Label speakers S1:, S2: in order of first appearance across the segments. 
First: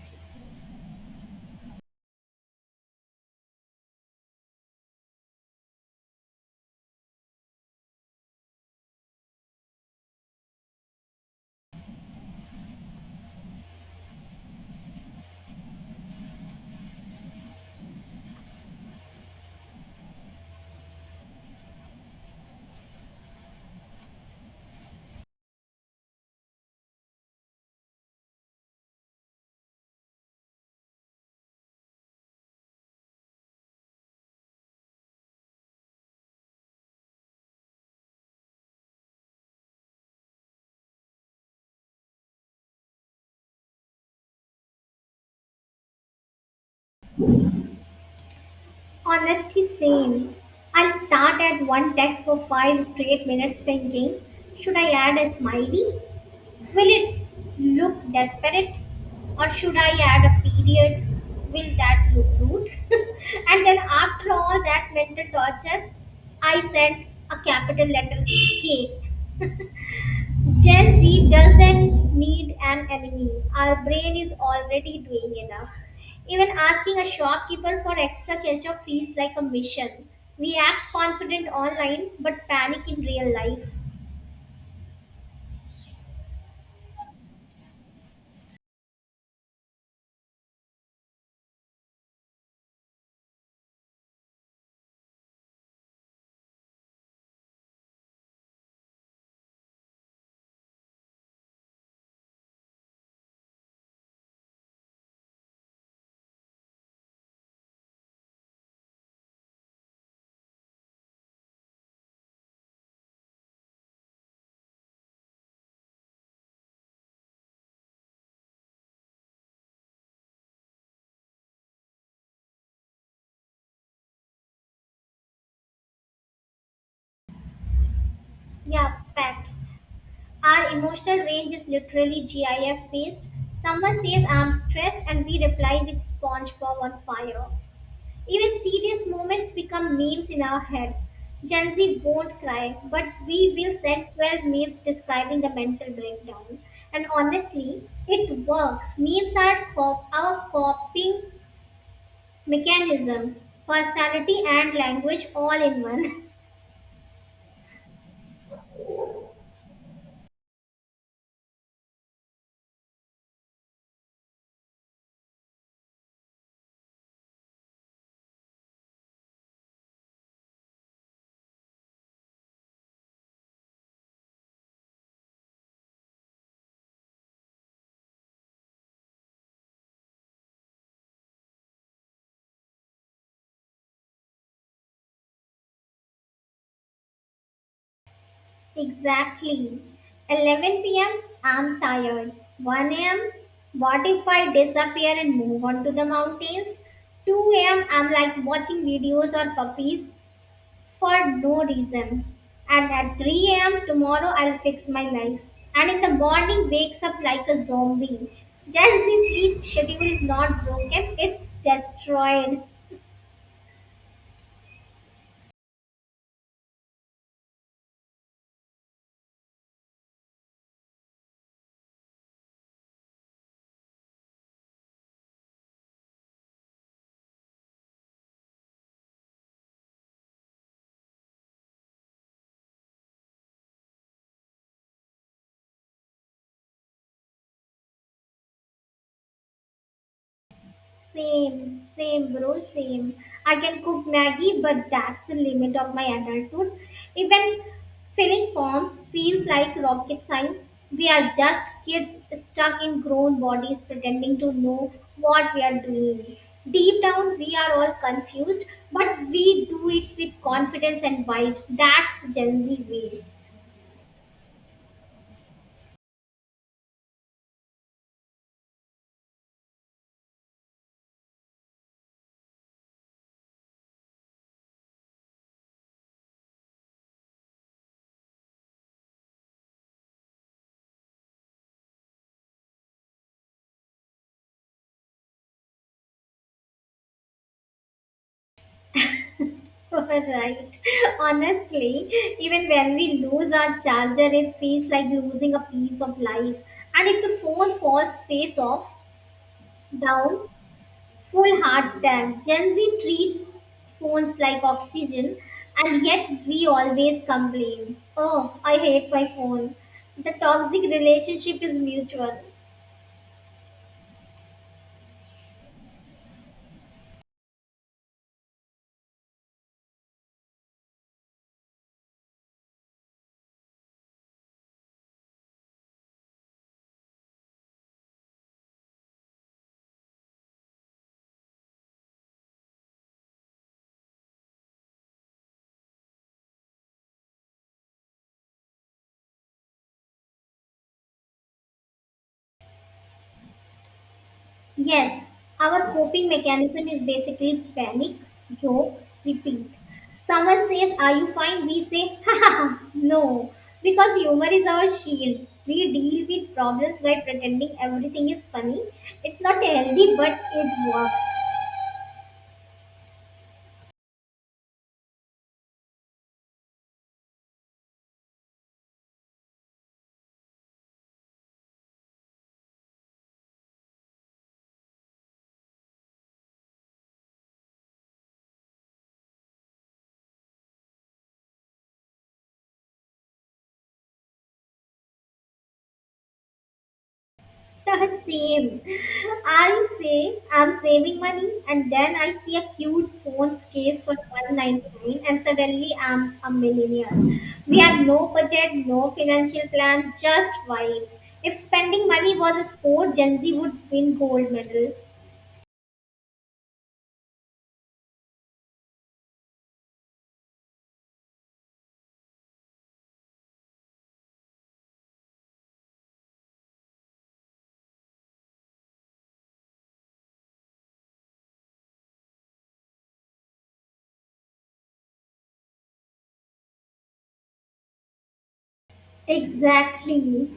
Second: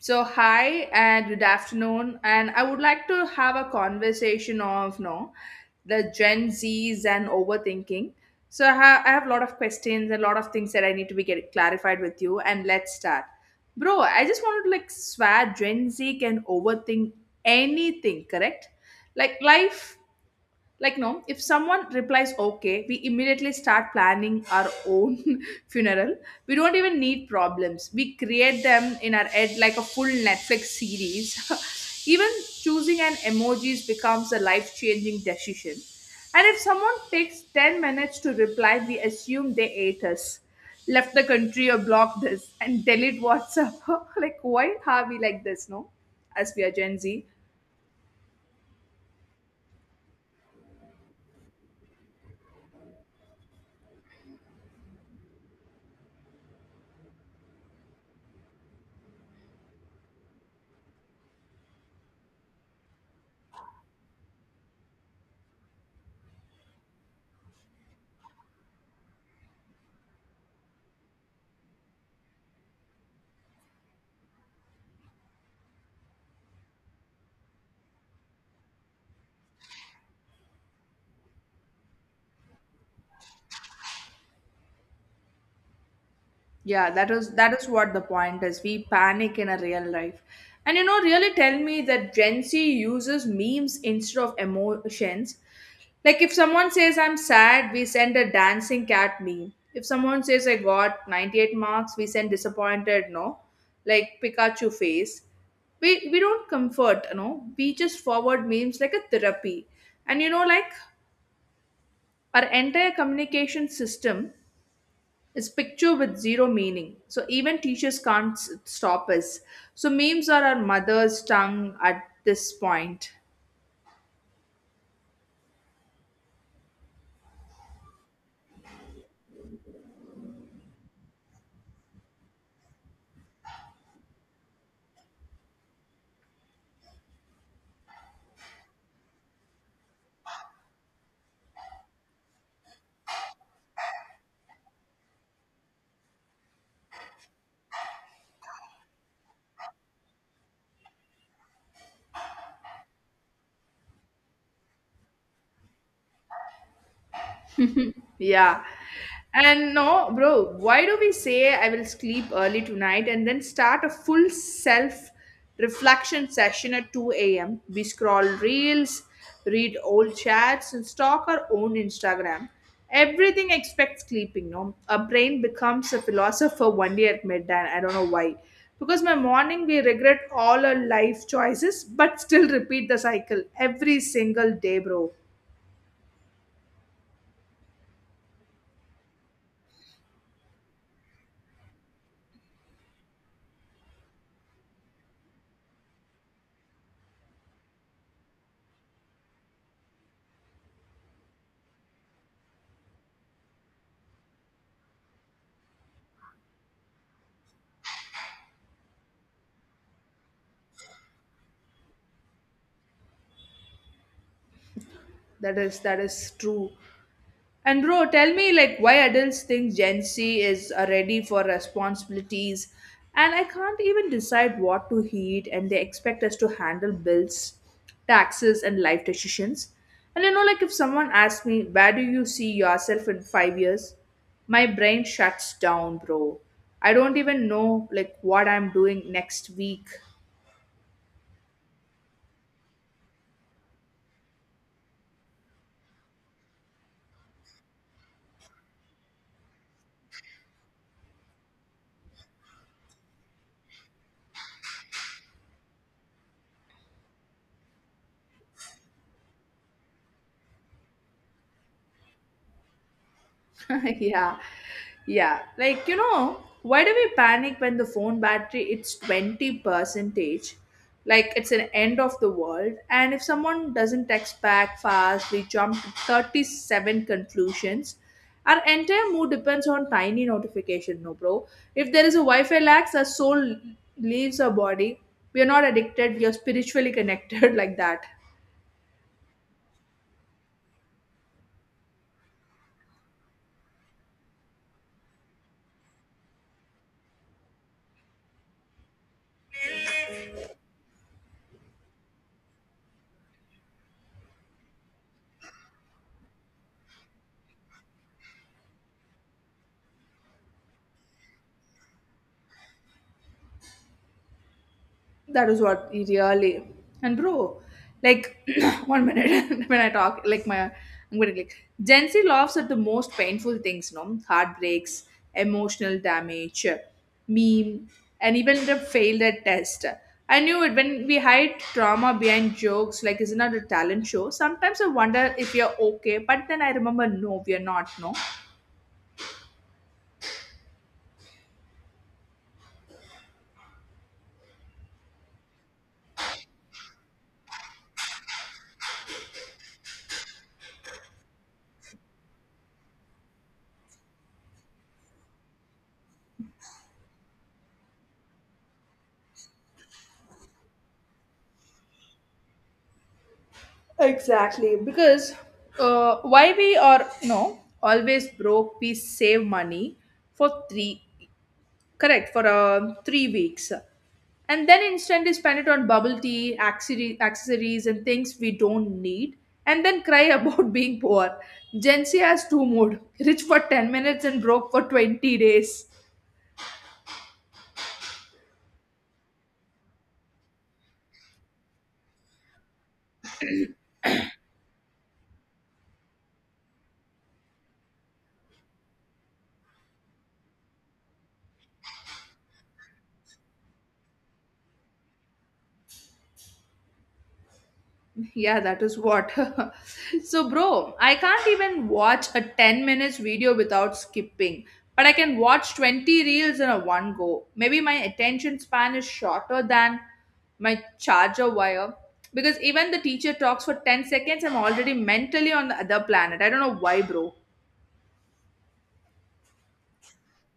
S1: So hi and good afternoon, and I would like to have a conversation of no, the Gen Zs and overthinking. So I have a lot of questions, and a lot of things that I need to be get clarified with you, and let's start, bro. I just wanted to like swear Gen Z can overthink anything, correct? Like life like, no, if someone replies okay, we immediately start planning our own funeral. We don't even need problems. We create them in our head like a full Netflix series. Even choosing an emojis becomes a life changing decision. And if someone takes 10 minutes to reply, we assume they ate us, left the country, or blocked us, and delete WhatsApp. Like, why are we like this, no? As we are Gen Z.
S2: Honestly, same. I'll start at one text for five straight minutes thinking, should I add a smiley? Will it look desperate? Or should I add a period? Will that look rude? And then, after all that mental torture, I sent a capital letter K. Gen Z doesn't need an enemy. Our brain is already doing enough. Even asking a shopkeeper for extra ketchup feels like a mission. We act confident online but panic in real life.
S1: Yeah, that is what the point is. We panic in a real life. And really tell me that Gen Z uses memes instead of emotions. Like if someone says I'm sad, we send a dancing cat meme. If someone says I got 98 marks, we send disappointed no, like Pikachu face. We don't comfort. We just forward memes like a therapy. And like our entire communication system it's picture with zero meaning. So even teachers can't stop us. So memes are our mother's tongue at this point.
S2: Yeah, facts. Our emotional range is literally GIF based. Someone says I'm stressed and we reply with SpongeBob on fire. Even serious moments become memes in our heads. Gen Z won't cry, but we will send 12 memes describing the mental breakdown. And honestly, it works. Memes are our coping mechanism, personality and language all in one.
S1: Yeah. And no, bro, why do we say I will sleep early tonight and then start a full self reflection session at 2 a.m.? We scroll reels, read old chats, and stalk our own Instagram. Everything except sleeping, no? Our brain becomes a philosopher one day at midnight. I don't know why. Because my morning, we regret all our life choices, but still repeat the cycle every single day, bro.
S2: Exactly. 11 p.m., I'm tired. 1 a.m., what if I disappear and move on to the mountains? 2 a.m., I'm like watching videos or puppies, for no reason. And at 3 a.m. tomorrow, I'll fix my life. And in the morning, wakes up like a zombie. Gen Z sleep schedule is not broken, it's destroyed.
S1: That is true. And bro, tell me like why adults think Gen Z is ready for responsibilities, and I can't even decide what to eat, and they expect us to handle bills, taxes and life decisions. And like if someone asks me where do you see yourself in 5 years, my brain shuts down, bro. I don't even know like what I'm doing next week.
S2: Same, same, bro, same. I can cook Maggie, but that's the limit of my adulthood. Even filling forms feels like rocket science. We are just kids stuck in grown bodies pretending to know what we are doing. Deep down, we are all confused, but we do it with confidence and vibes. That's the Gen Z way.
S1: Yeah, yeah, like why do we panic when the phone battery it's 20 percentage, like it's an end of the world, and if someone doesn't text back fast, we jump to 37 conclusions. Our entire mood depends on tiny notification, no bro. If there is a wi-fi lax, our soul leaves our body. We are not addicted, we are spiritually connected. Like that.
S2: Right. Honestly, even when we lose our charger, it feels like losing a piece of life. And if the phone falls face off, down, full hard time. Gen Z treats phones like oxygen, and yet we always complain. Oh, I hate my phone. The toxic relationship is mutual.
S1: That is what he really. And bro, like one minute when I talk, like my I'm gonna like Gen Z laughs at the most painful things, no heartbreaks, emotional damage, meme, and even the failed at test. I knew it when we hide trauma behind jokes, like isn't that a talent show? Sometimes I wonder if we are okay, but then I remember no, we are not, no.
S2: Yes, our coping mechanism is basically panic, joke, repeat. Someone says, are you fine? We say, ha ha ha, no. Because humor is our shield. We deal with problems by pretending everything is funny. It's not healthy, but it works.
S1: Exactly, because why we are no always broke, we save money for three for 3 weeks, and then instantly spend it on bubble tea, accessories, and things we don't need, and then cry about being poor. Gen Z has two mood: rich for 10 minutes and broke for 20 days.
S2: Same. I say I'm saving money, and then I see a cute phone's case for 1.99, and suddenly I'm a millionaire. We have no budget, no financial plan, just vibes. If spending money was a sport, Gen Z would win gold medal.
S1: Yeah, that is what. So, bro, I can't even watch a 10 minutes video without skipping, but I can watch 20 reels in a one go. Maybe my attention span is shorter than my charger wire, because even the teacher talks for 10 seconds, I'm already mentally on the other planet. I don't know why, bro.
S2: Exactly.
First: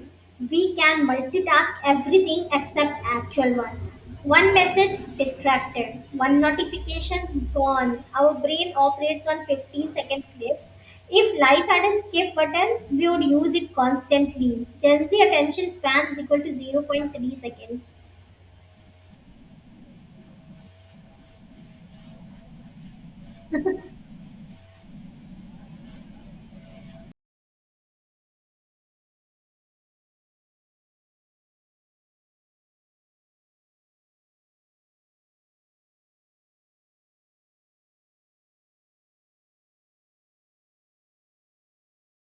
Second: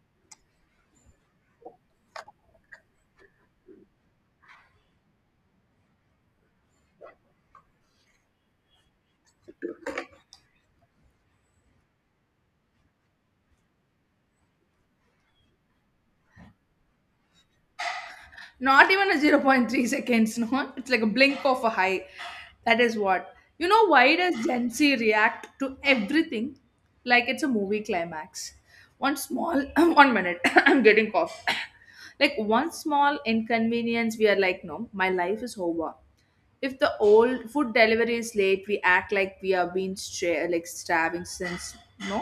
S2: We can multitask everything except actual work. One message distracted, one notification gone. Our brain operates on 15-second clips. If life had a skip button, we would use it constantly. Gen Z attention span is equal to zero point 0.3 seconds.
S1: Not even a zero point 0.3 seconds, no, it's like a blink of a eye. That is what. Why does Gen Z react to everything like it's a movie climax? One small, one minute, I'm getting cough, like one small inconvenience, we are like no my life is over. If the old food delivery is late, we act like we are being like starving since no,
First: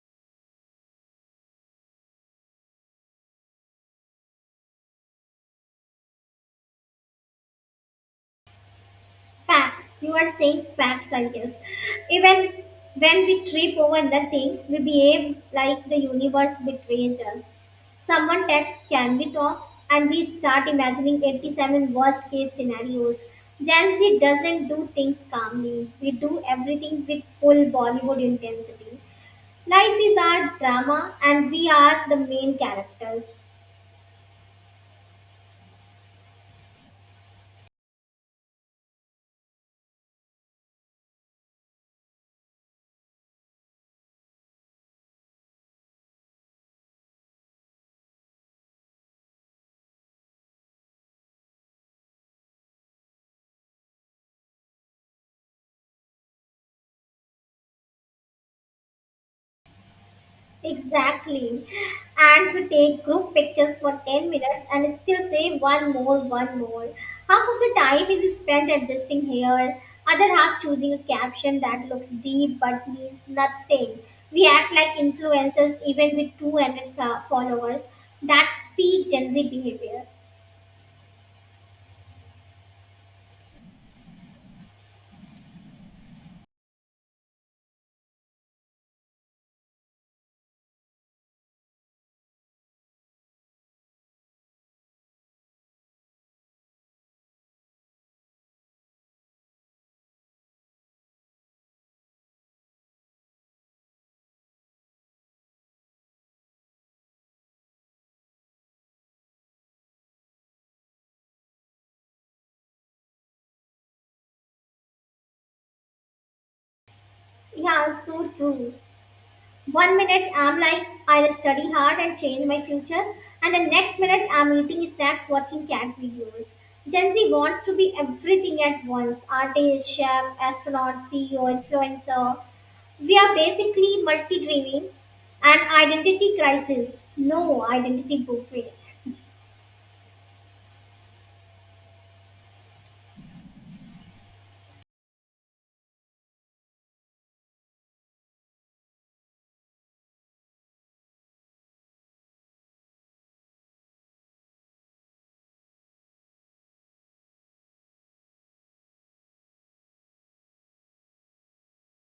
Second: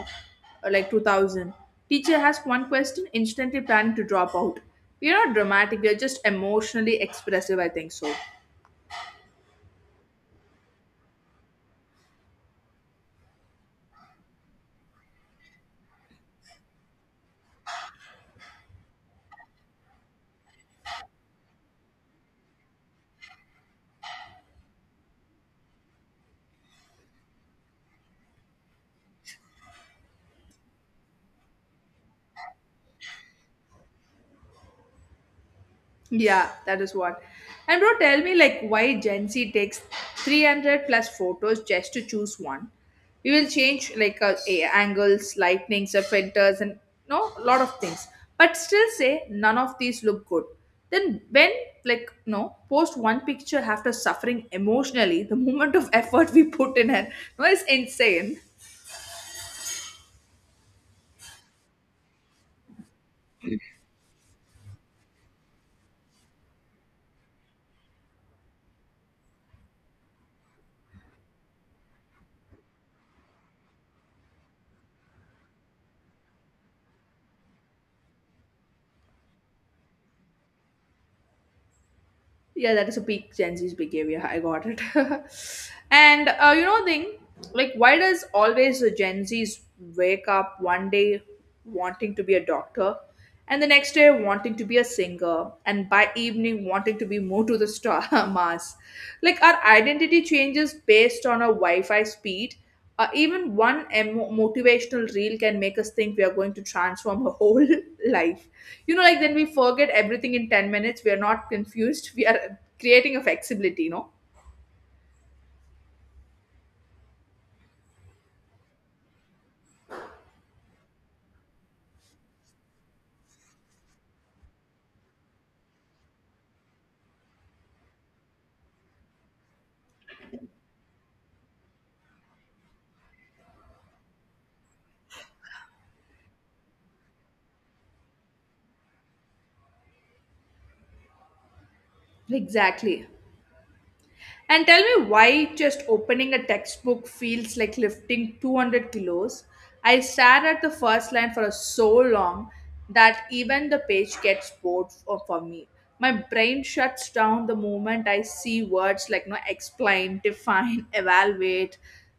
S1: like 2000. Teacher asks one question, instantly planning to drop out. We are not dramatic. We are just emotionally expressive. I think so.
S2: Facts. You are saying facts, I guess. Even when we trip over nothing, we behave like the universe betrayed us. Someone texts, can we talk? And we start imagining 87 worst case scenarios. Gen Z doesn't do things calmly. We do everything with full Bollywood intensity. Life is our drama, and we are the main characters.
S1: Yeah, that is what. And bro, tell me like why Gen Z takes 300 plus photos just to choose one. We will change like angles, lightnings, filters, and no lot of things. But still say none of these look good. Then when like no post one picture after suffering emotionally, the moment of effort we put in it no is insane.
S2: Exactly. And we take group pictures for 10 minutes and still say one more, one more. Half of the time is spent adjusting hair, other half choosing a caption that looks deep but means nothing. We act like influencers even with 200 followers. That's peak Gen Z behavior.
S1: Yeah, that is a peak Gen Z's behavior. I got it. And thing like, why does always the Gen Z's wake up one day wanting to be a doctor, and the next day wanting to be a singer, and by evening wanting to be more to the star Mars? Like, our identity changes based on our Wi-Fi speed, even one motivational reel can make us think we are going to transform our whole life. Like then we forget everything in 10 minutes. We are not confused. We are creating a flexibility, you know?
S2: Yeah, so true. One minute I'm like, I'll study hard and change my future, and the next minute I'm eating snacks watching cat videos. Gen Z wants to be everything at once: artist, chef, astronaut, CEO, influencer. We are basically multi dreaming and identity crisis. No, identity buffet.
S1: Exactly. And tell me why just opening a textbook feels like lifting 200 kilos. I stared at the first line for so long that even the page gets bored for me. My brain shuts down the moment I see words like no explain, define, evaluate,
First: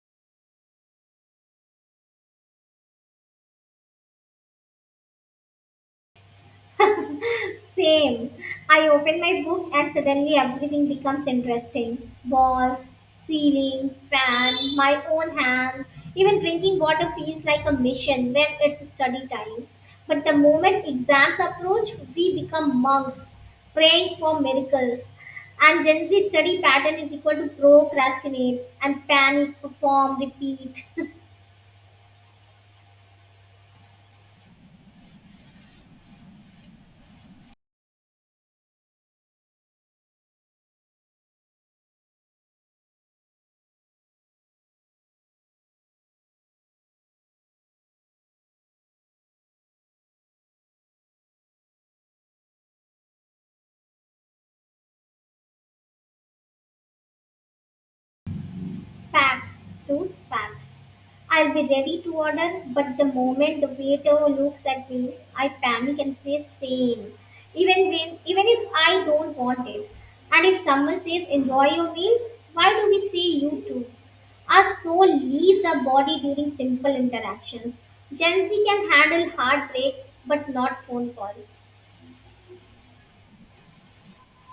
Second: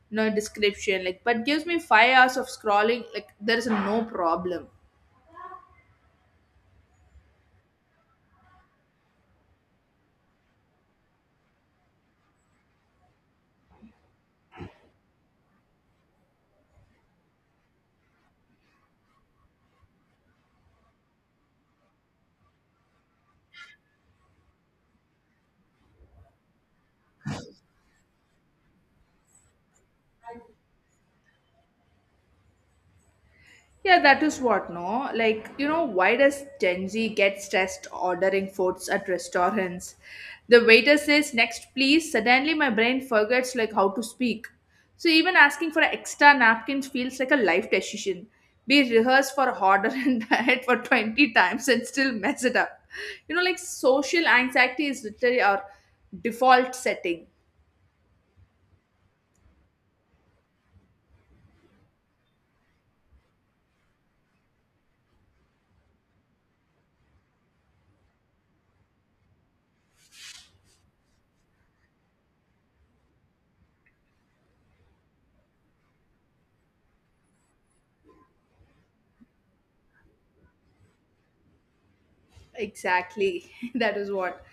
S1: no description, like but gives me 5 hours of scrolling, like there is no problem.
S2: Same. I open my book and suddenly everything becomes interesting. Walls, ceiling, fan, my own hand. Even drinking water feels like a mission when it's study time. But the moment exams approach, we become monks, praying for miracles. And Gen Z study pattern is equal to procrastinate and panic, perform, repeat.
S1: Yeah, that is what, no? Like, why does Gen Z get stressed ordering foods at restaurants? The waiter says, next, please. Suddenly, my brain forgets, like, how to speak. So, even asking for extra napkins feels like a life decision. We rehearse for order and diet for 20 times and still mess it up. Social anxiety is literally our default setting.
S2: Fabs, dude, fabs. I'll be ready to order, but the moment the waiter looks at me, I panic and say same. Even if I don't want it. And if someone says enjoy your meal, why do we say you too? Our soul leaves our body during simple interactions. Gen Z can handle heartbreak, but not phone calls.
S1: Exactly. That is what.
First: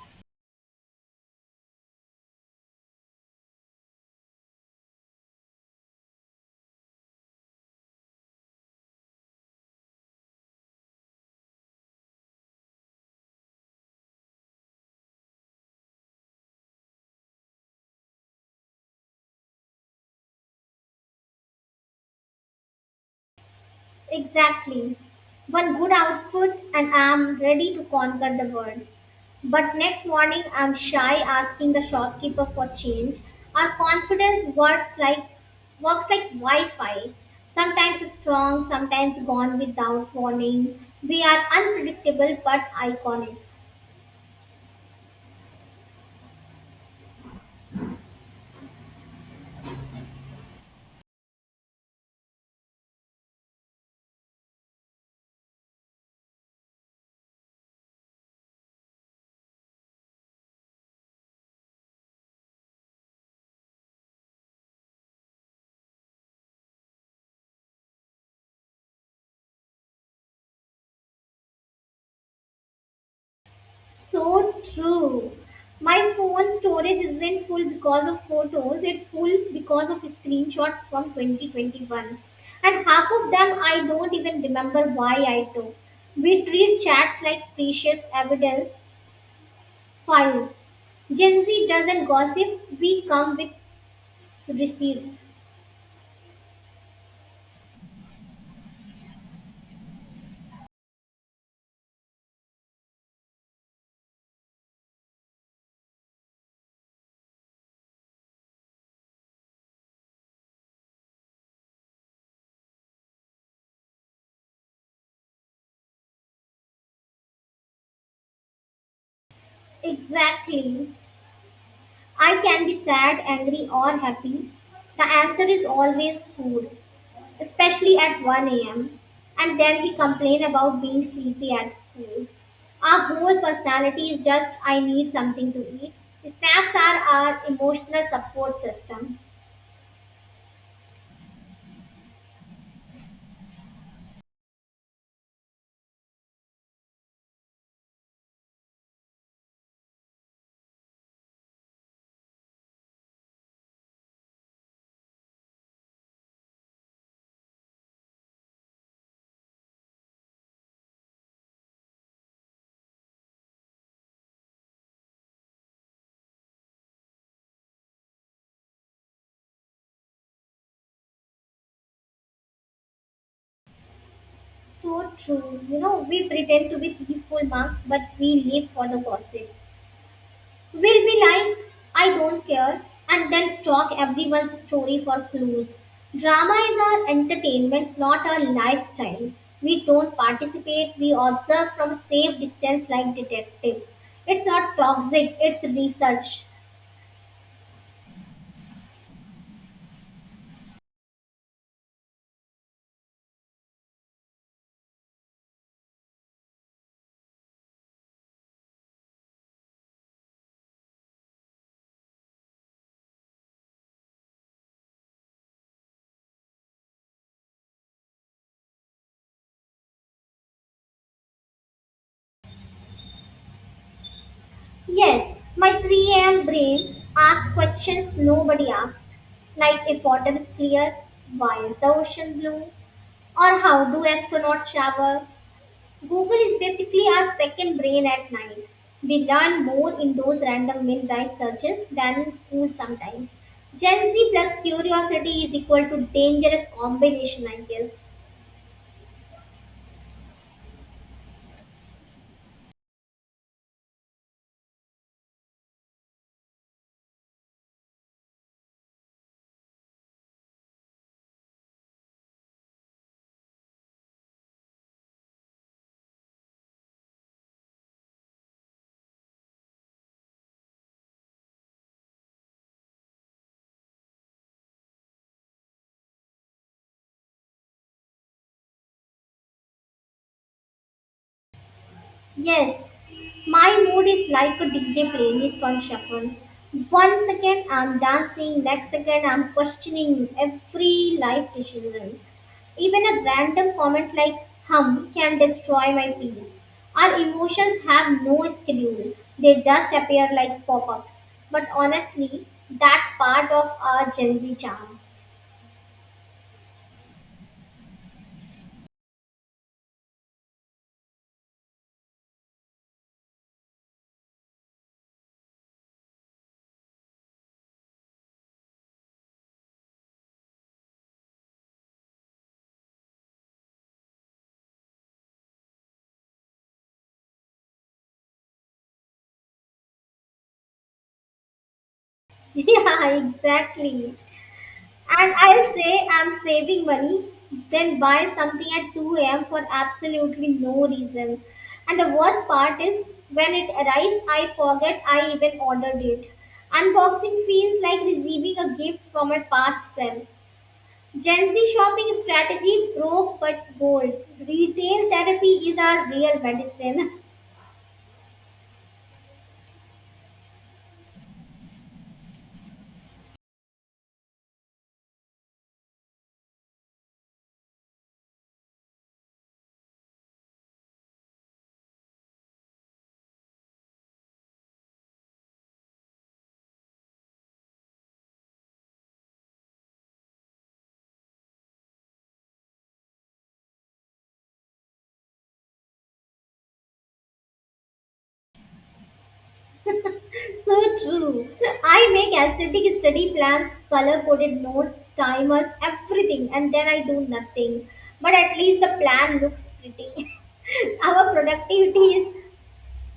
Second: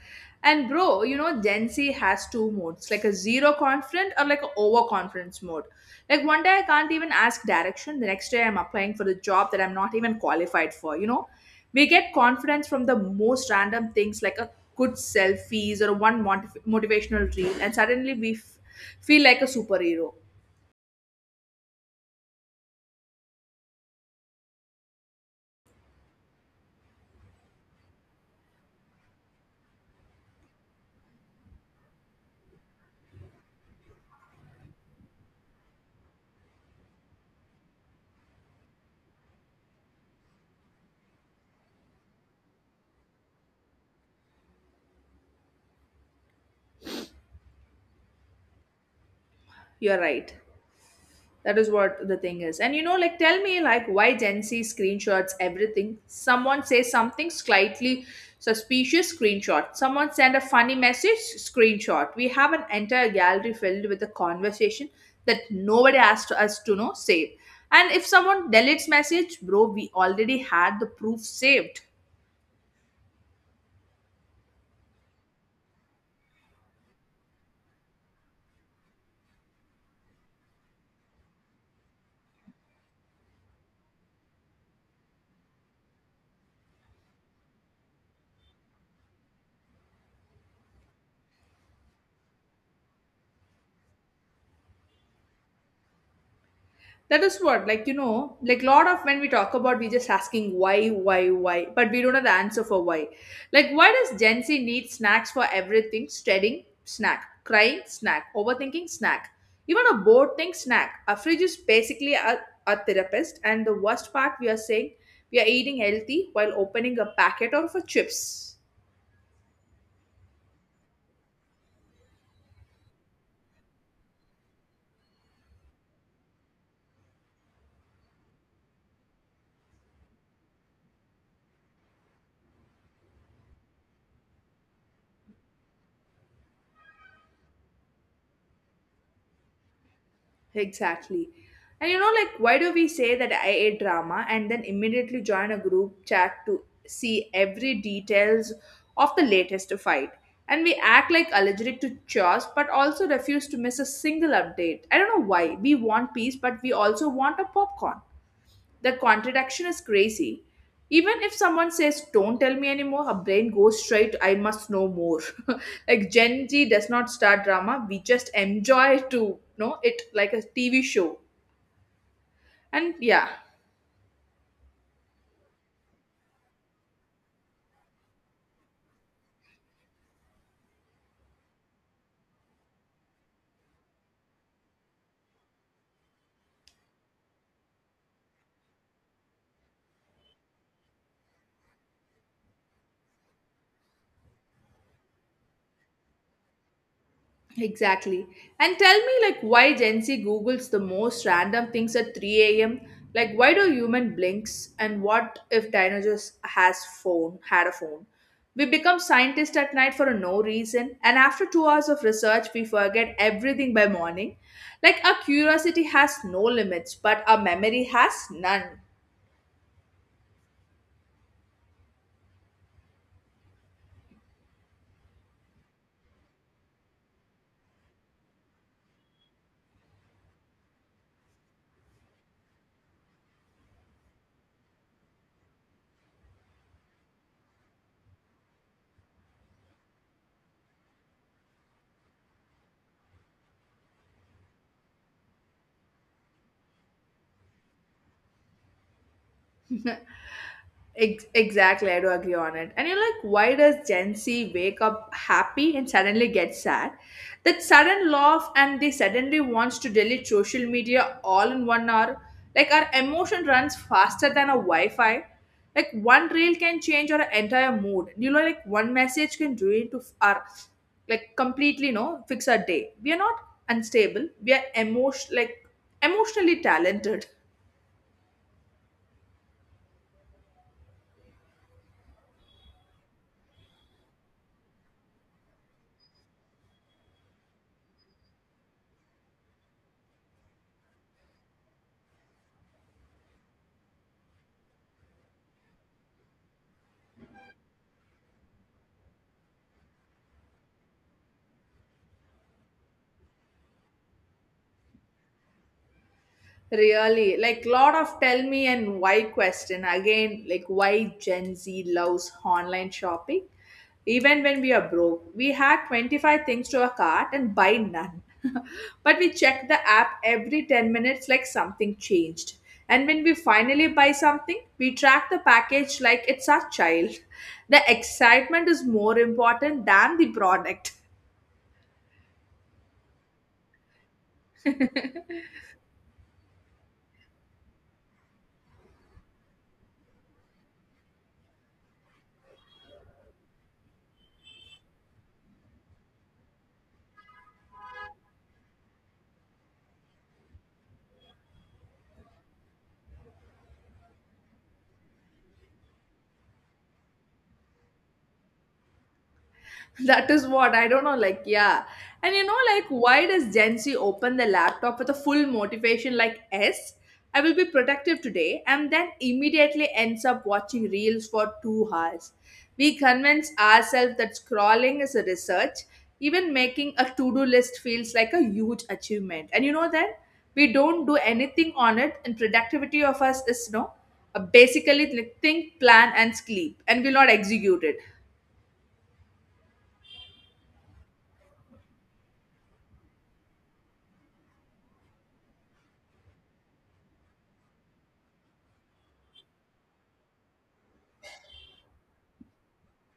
S1: And bro, Gen Z has two modes, like a zero confident or like a overconfidence mode. Like one day I can't even ask direction, the next day I'm applying for the job that I'm not even qualified for, you know? We get confidence from the most random things like a good selfies or one motivational reel, and suddenly we feel like a superhero.
S2: Exactly. One good outfit and I'm ready to conquer the world. But next morning I'm shy asking the shopkeeper for change. Our confidence works like Wi-Fi. Sometimes strong, sometimes gone without warning. We are unpredictable but iconic.
S1: You're right. That is what the thing is. And like, tell me, like, why Gen Z screenshots everything? Someone says something slightly suspicious, screenshot. Someone send a funny message, screenshot. We have an entire gallery filled with a conversation that nobody asked us to know, save. And if someone deletes message, bro, we already had the proof saved.
S2: So true. My phone storage isn't full because of photos, it's full because of screenshots from 2021. And half of them I don't even remember why I took. We treat chats like precious evidence files. Gen Z doesn't gossip, we come with receipts.
S1: That is what, like, like, lot of when we talk about, we just asking why, but we don't have the answer for why. Like, why does Gen Z need snacks for everything? Studying, snack. Crying, snack. Overthinking, snack. Even a bored thing, snack. Our fridge is basically a therapist, and the worst part, we are saying we are eating healthy while opening a packet of a chips.
S2: Exactly. I can be sad, angry, or happy. The answer is always food, especially at 1 a.m., and then we complain about being sleepy at school. Our whole personality is just, I need something to eat. Snacks are our emotional support system.
S1: Exactly. And like, why do we say that I a drama and then immediately join a group chat to see every details of the latest fight? And we act like allergic to chores, but also refuse to miss a single update. I don't know why. We want peace, but we also want a popcorn. The contradiction is crazy. Even if someone says, Don't tell me anymore, her brain goes straight, I must know more. Like Gen Z does not start drama, we just enjoy to know it like a TV show. And yeah,
S2: So true. You know, we pretend to be peaceful monks, but we live for the gossip. Will be like, I don't care, and then stalk everyone's story for clues. Drama is our entertainment, not our lifestyle. We don't participate, we observe from safe distance like detectives. It's not toxic, it's research.
S1: exactly. And tell me, like, why Gen Z Googles the most random things at 3 a.m.? Like, why do human blinks? And what if dinosaurs has phone had a phone? We become scientists at night for no reason, and after 2 hours of research, we forget everything by morning. Like, our curiosity has no limits, but our memory has none.
S2: Yes, my 3 a.m. brain asks questions nobody asked, like if water is clear, why is the ocean blue? Or how do astronauts shower? Google is basically our second brain at night. We learn more in those random midnight searches than in school sometimes. Gen Z plus curiosity is equal to dangerous combination, I guess.
S1: Exactly, I do agree on it. And you're like, why does Gen Z wake up happy and suddenly get sad? That sudden laugh and they suddenly wants to delete social media all in one hour. Like our emotion runs faster than a Wi-Fi. Like one reel can change our entire mood. Like one message can ruin to our like completely no fix our day. We are not unstable. We are emotionally talented.
S2: Yes, my mood is like a DJ playlist on shuffle. One second I'm dancing, next second I'm questioning every life decision. Even a random comment like hum can destroy my peace. Our emotions have no schedule, they just appear like pop ups. But honestly, that's part of our Gen Z charm.
S1: Really, like lot of tell me and why question again, like why Gen Z loves online shopping. Even when we are broke, we had 25 things to a cart and buy none. But we check the app every 10 minutes like something changed. And when we finally buy something, we track the package like it's our child. The excitement is more important than the product.
S2: Yeah, exactly. And I'll say I'm saving money, then buy something at 2 a.m. for absolutely no reason. And the worst part is when it arrives, I forget I even ordered it. Unboxing feels like receiving a gift from my past self. Gen Z shopping strategy broke but bold. Retail therapy is our real medicine.
S1: That is what I don't know. Like, yeah, and you know, like, why does Gen Z open the laptop with a full motivation like S? I will be productive today, and then immediately ends up watching reels for 2 hours. We convince ourselves that scrolling is a research. Even making a to-do list feels like a huge achievement, and you know that we don't do anything on it, and productivity of us is no, basically like, think, plan, and sleep, and will not execute it.
S2: So true. So, I make aesthetic study plans, color coded notes, timers, everything, and then I do nothing. But at least the plan looks pretty. Our productivity is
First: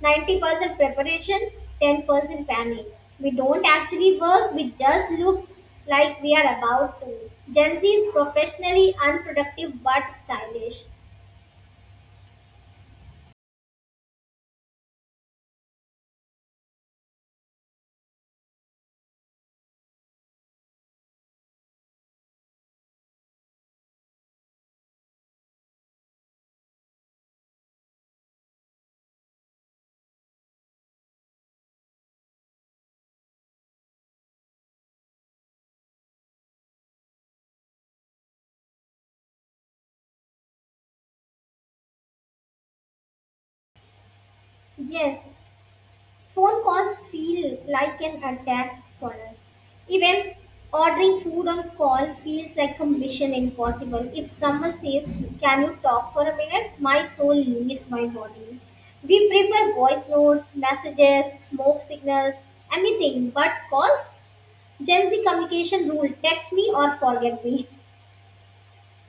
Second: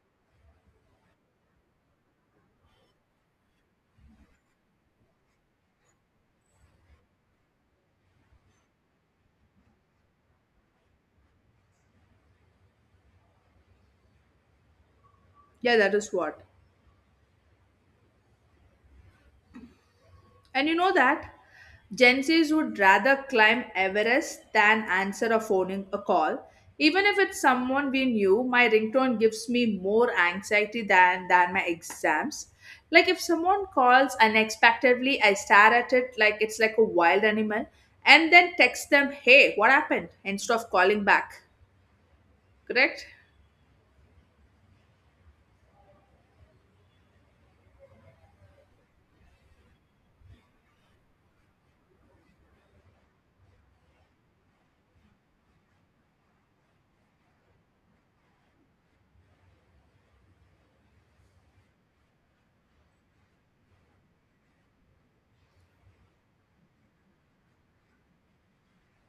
S2: 90% preparation, 10% panic. We don't actually work, we just look like we are about to. Gen Z is professionally unproductive but stylish.
S1: Yeah, that is what. And you know that Gen Zs would rather climb Everest than answer a phone a call. Even if it's someone we knew, my ringtone gives me more anxiety than my exams. Like if someone calls unexpectedly, I stare at it like it's like a wild animal and then text them, hey, what happened? Instead of calling back. Correct?
S2: Yes. Phone calls feel like an attack for us. Even ordering food on call feels like a mission impossible. If someone says, can you talk for a minute? My soul leaves my body. We prefer voice notes, messages, smoke signals, anything but calls. Gen Z communication rule: text me or forget me.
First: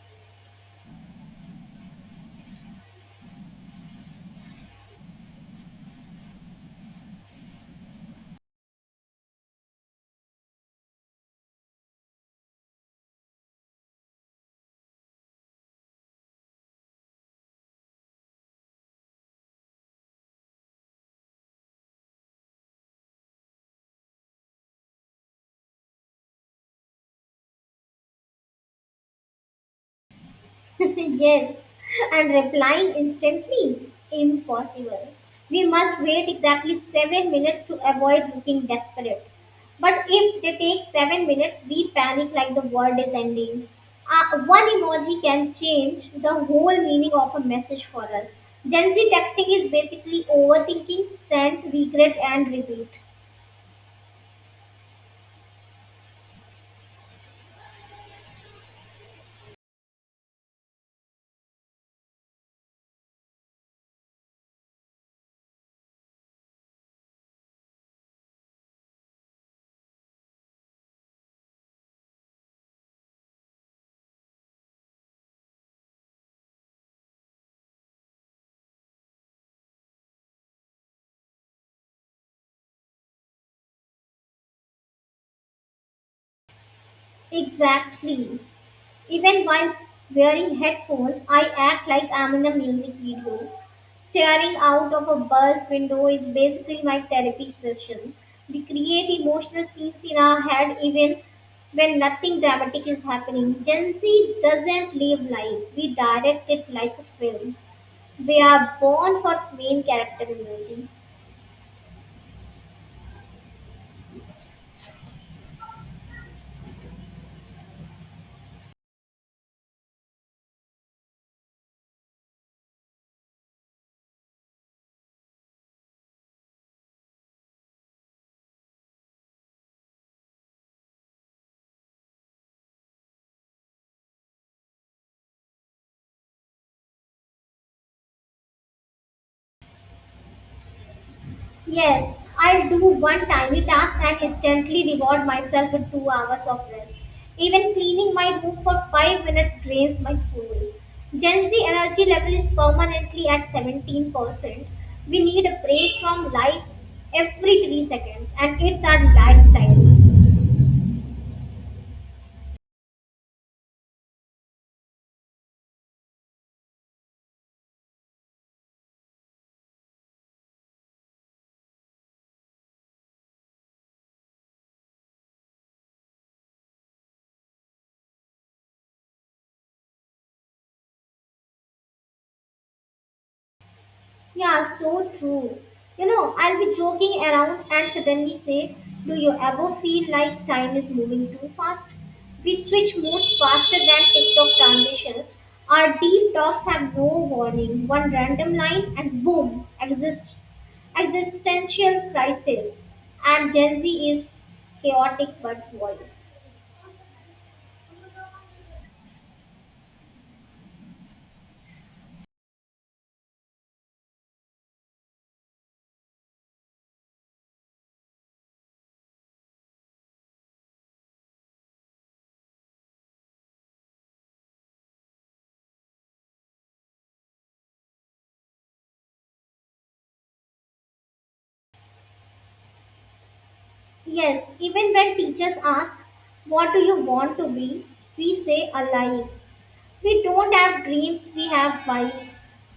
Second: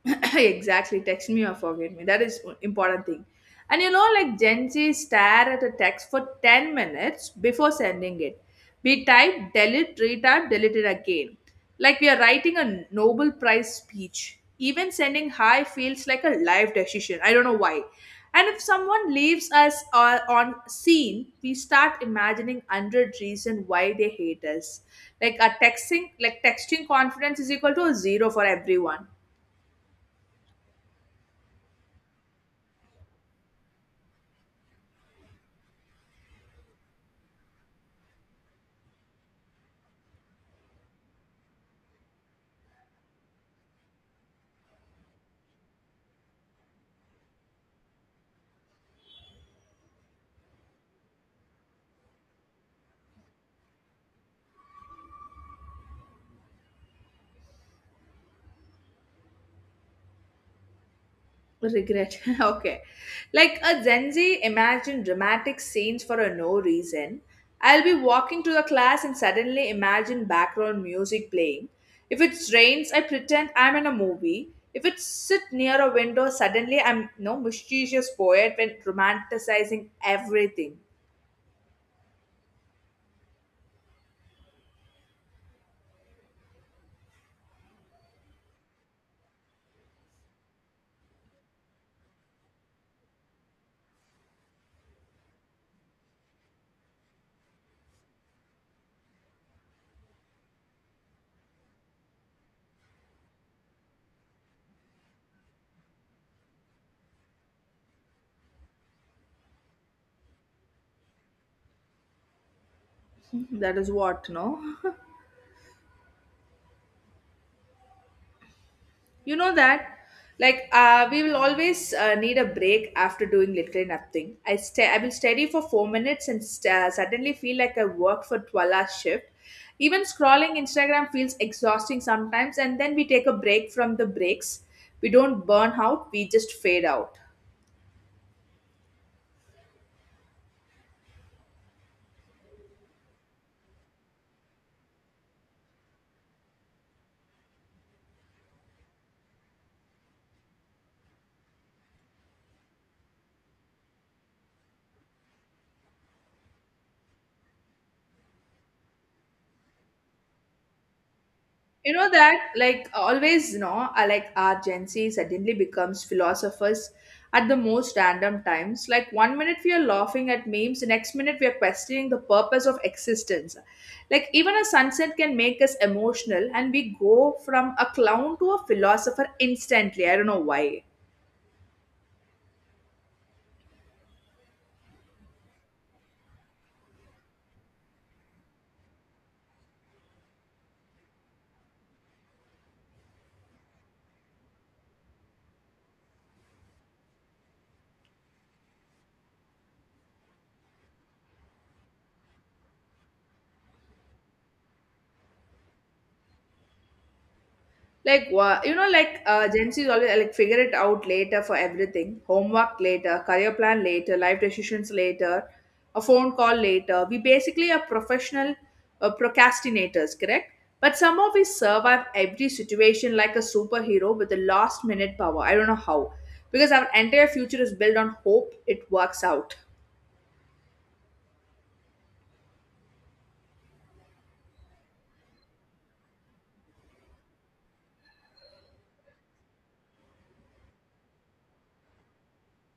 S1: Exactly, text me or forget me, that is important thing. And you know like Gen Z stare at a text for 10 minutes before sending it. We type, delete, retype, delete it again, like we are writing a Nobel Prize speech. Even sending hi feels like a life decision, I don't know why. And if someone leaves us on scene, we start imagining 100 reason why they hate us. Like a texting, like texting confidence is equal to a zero for everyone.
S2: Yes, and replying instantly? Impossible. We must wait exactly 7 minutes to avoid looking desperate. But if they take 7 minutes, we panic like the world is ending. One emoji can change the whole meaning of a message for us. Gen Z texting is basically overthinking, send, regret, and repeat.
S1: Regret. Okay. Like a Gen Z imagine dramatic scenes for a no reason. I'll be walking to the class and suddenly imagine background music playing. If it rains, I pretend I'm in a movie. If it sit near a window, suddenly I'm no mischievous poet when romanticizing everything.
S2: Exactly. Even while wearing headphones, I act like I'm in a music video. Staring out of a bus window is basically my therapy session. We create emotional scenes in our head even when nothing dramatic is happening. Gen Z doesn't live life, we direct it like a film. We are born for main character energy.
S1: That is what, no? you know that like We will always need a break after doing literally nothing. I will study for 4 minutes and suddenly feel like I work for 12-hour shift. Even scrolling Instagram feels exhausting sometimes, and then we take a break from the breaks. We don't burn out, we just fade out.
S2: Yes, I'll do one tiny task and instantly reward myself with 2 hours of rest. Even cleaning my room for 5 minutes drains my soul. Gen Z energy level is permanently at 17%. We need a break from life every 3 seconds, and it's our lifestyle.
S1: You know that, like always, you know, I like our Gen Z suddenly becomes philosophers at the most random times. Like 1 minute we are laughing at memes, the next minute we are questioning the purpose of existence. Like even a sunset can make us emotional, and we go from a clown to a philosopher instantly. I don't know why.
S2: Yeah, so true. You know, I'll be joking around and suddenly say, do you ever feel like time is moving too fast? We switch modes faster than TikTok transitions. Our deep talks have no warning. One random line and boom, existential crisis. And Gen Z is chaotic but wise.
S1: Like what you know, like Gen Z is always like figure it out later for everything. Homework later, career plan later, life decisions later, a phone call later. We basically are professional procrastinators, correct? But somehow we survive every situation like a superhero with a last minute power. I don't know how, because our entire future is built on hope it works out.
S2: Yes, even when teachers ask, what do you want to be? We say alive. We don't have dreams, we have vibes.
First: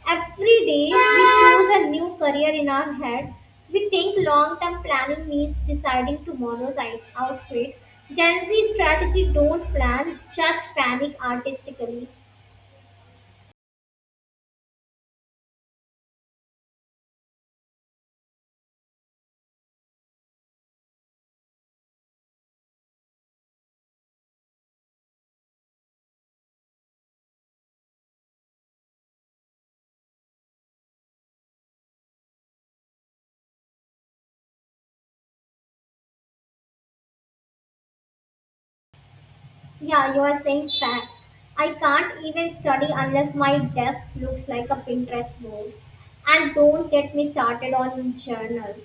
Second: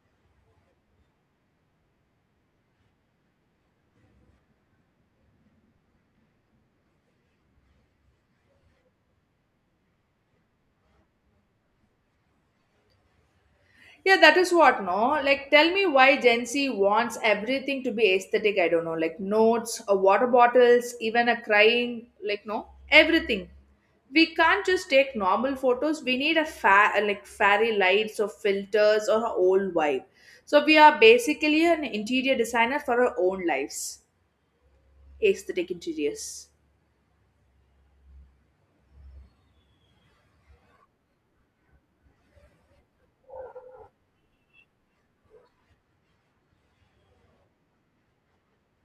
S2: Every day we choose a new career in our head. We think long term planning means deciding outfit. Gen Z strategy don't plan, just panic artistically.
S1: Yeah, that is what, no? Like, tell me why Gen Z wants everything to be aesthetic. I don't know, like notes, water bottles, even a crying, like, no, everything. We can't just take normal photos. We need a like fairy lights or filters or a old vibe. So we are basically an interior designer for our own lives, aesthetic interiors.
S2: Yeah, you are saying facts. I can't even study unless my desk looks like a Pinterest board. And don't get me started on journals.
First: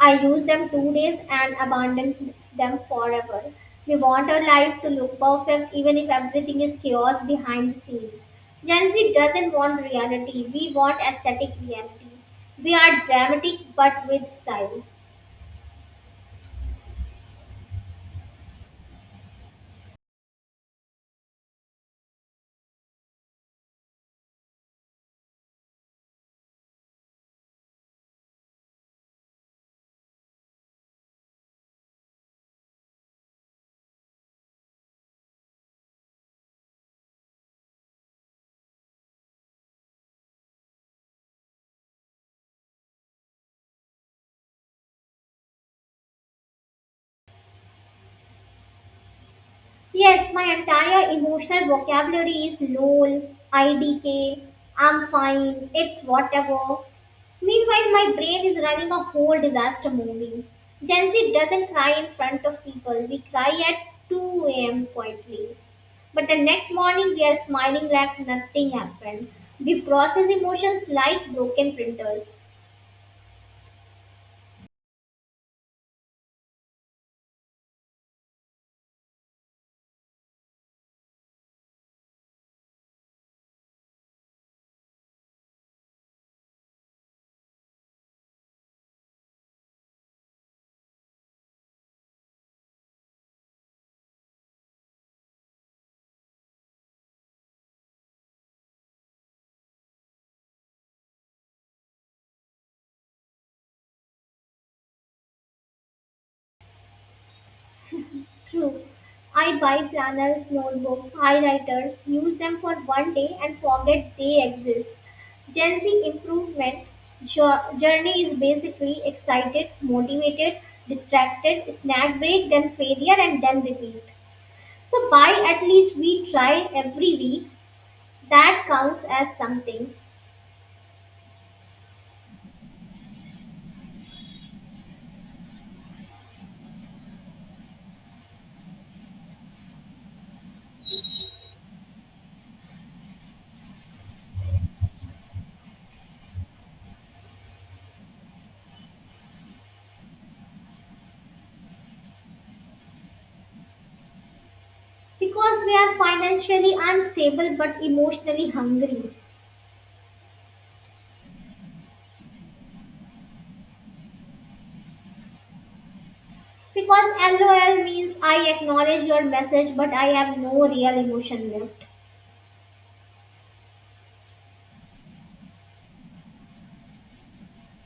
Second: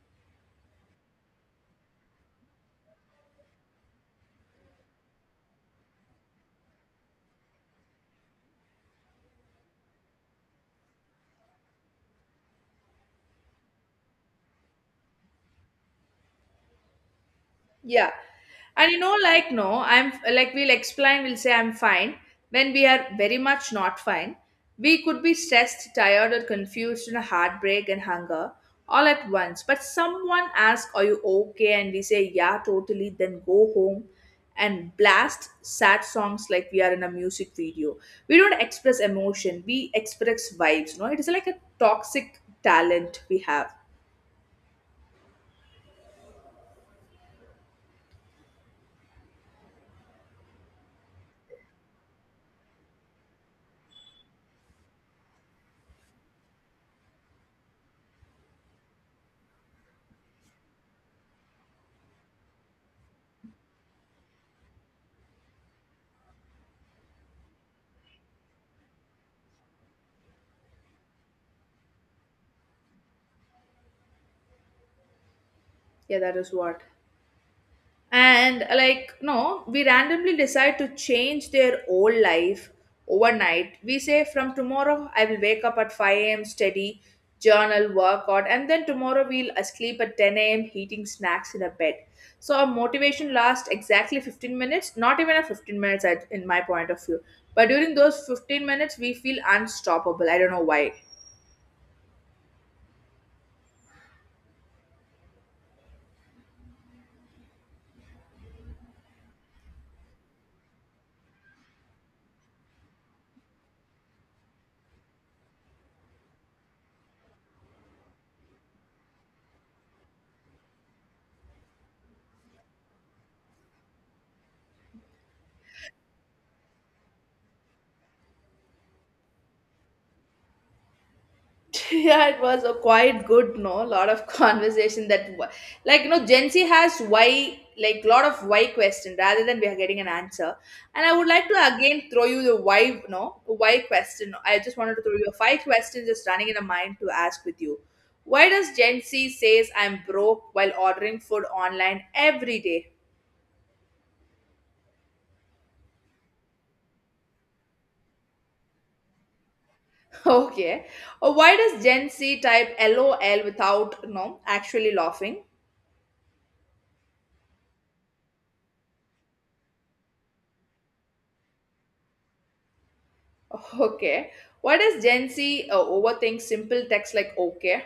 S2: I used them 2 days and abandoned them forever. We want our life to look perfect even if everything is chaos behind the scenes. Gen Z doesn't want reality, we want aesthetic reality. We are dramatic but with style.
S1: Yeah. And you know, like, no, I'm like, we'll explain, we'll say I'm fine. When we are very much not fine, we could be stressed, tired, or confused, and heartbreak and hunger all at once. But someone asks, are you okay? And we say, yeah, totally. Then go home and blast sad songs like we are in a music video. We don't express emotion, we express vibes. No, it is like a toxic talent we have.
S2: Yes, my entire emotional vocabulary is lol, idk, I'm fine, it's whatever. Meanwhile, my brain is running a whole disaster movie. Gen Z doesn't cry in front of people. We cry at 2 a.m. quietly. But the next morning, we are smiling like nothing happened. We process emotions like broken printers.
S1: Yeah, that is what. And like no, we randomly decide to change their whole life overnight. We say, from tomorrow I will wake up at 5 a.m., study, journal, workout, and then tomorrow we'll sleep at 10 a.m. eating snacks in a bed. So our motivation lasts exactly 15 minutes, not even a 15 minutes at, in my point of view. But during those 15 minutes we feel unstoppable, I don't know why.
S2: True. I buy planners, notebooks, highlighters, use them for one day and forget they exist. Gen Z improvement journey is basically excited, motivated, distracted, snack break, then failure, and then repeat. So by at least we try every week. That counts as something.
S1: Yeah, it was a quite good no lot of conversation, like you know Gen Z has why, like lot of why question rather than we are getting an answer. And I would like to again throw you the why no why question. I just wanted to throw you a five questions just running in a mind to ask with you. Why does Gen Z says I'm broke while ordering food online every day?
S2: Because we are financially unstable but emotionally hungry.
S1: Okay. Or why does Gen Z type lol without no actually laughing?
S2: Because LOL means I acknowledge your message, but I have no real emotion left.
S1: Okay. Why does Gen Z overthink simple text like okay?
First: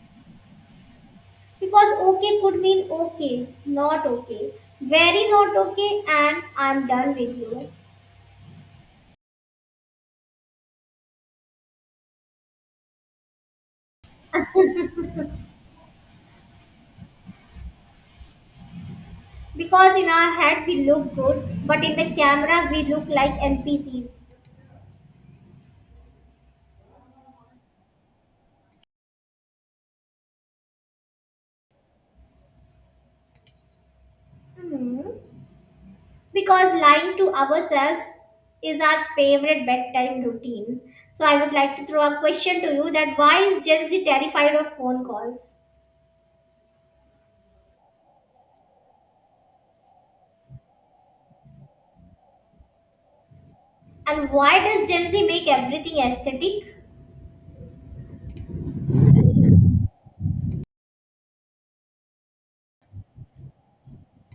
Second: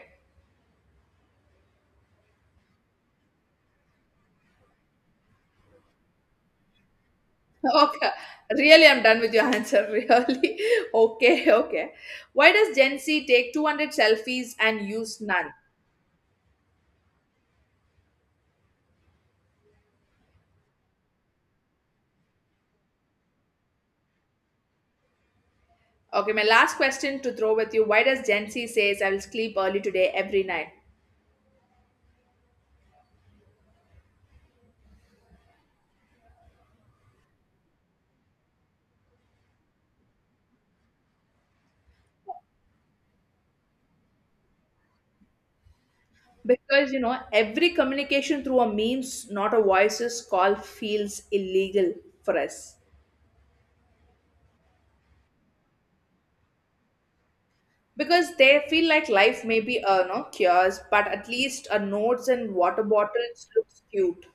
S2: Because okay could mean okay, not okay, very not okay, and I'm done with you.
S1: Okay. Really, I'm done with your answer. Really. Okay. Okay. Why does Gen Z take 200 selfies and use none?
S2: Because in our head we look good, but in the camera we look like NPCs.
S1: Okay. My last question to throw with you. Why does Gen Z says I will sleep early today every night?
S2: Hmm. Because lying to ourselves is our favorite bedtime routine. So I would like to throw a question to you that why is Gen Z terrified of phone calls?
S1: Because, you know, every communication through a memes, not a voices call feels illegal for us.
S2: And why does Gen Z make everything aesthetic?
S1: Because they feel like life may be no cures, but at least a notes and water bottles looks cute.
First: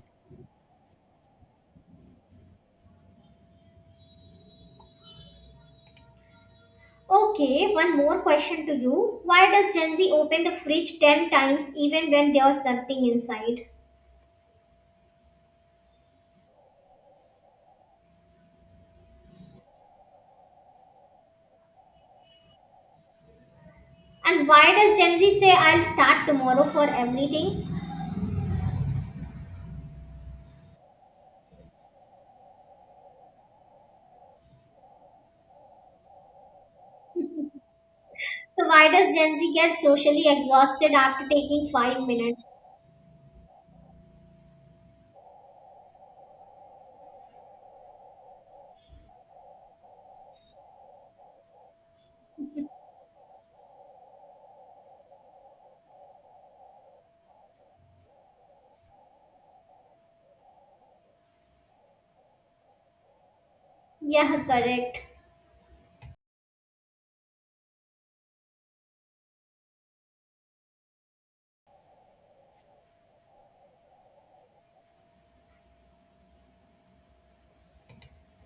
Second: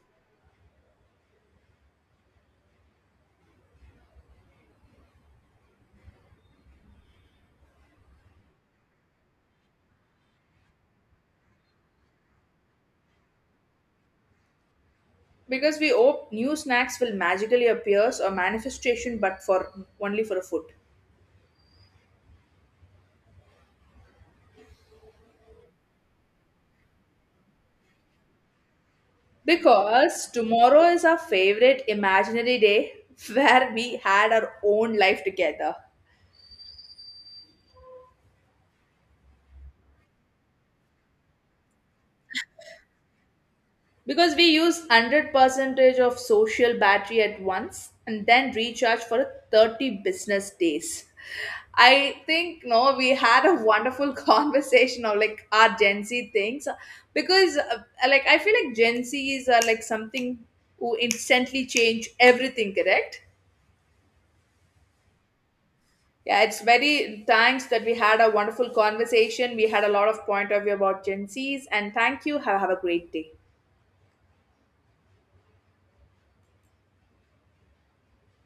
S2: Okay, one more question to you. Why does Gen Z open the fridge 10 times even when there's nothing inside?
S1: Because we hope new snacks will magically appear or manifestation, but for only for a foot.
S2: And why does Gen Z say I'll start tomorrow for everything?
S1: Because tomorrow is our favorite imaginary day where we had our own life together.
S2: So why does Gen Z get socially exhausted after taking 5 minutes?
S1: Because we use 100 percentage of social battery at once and then recharge for 30 business days. I think no We had a wonderful conversation of like our Gen Z things, because like I feel like Gen Z's are like something who instantly change everything, correct?
S2: Yeah, correct.
S1: Yeah, it's very thanks that we had a wonderful conversation. We had a lot of point of view about Gen Zs, and thank you. Have a great day.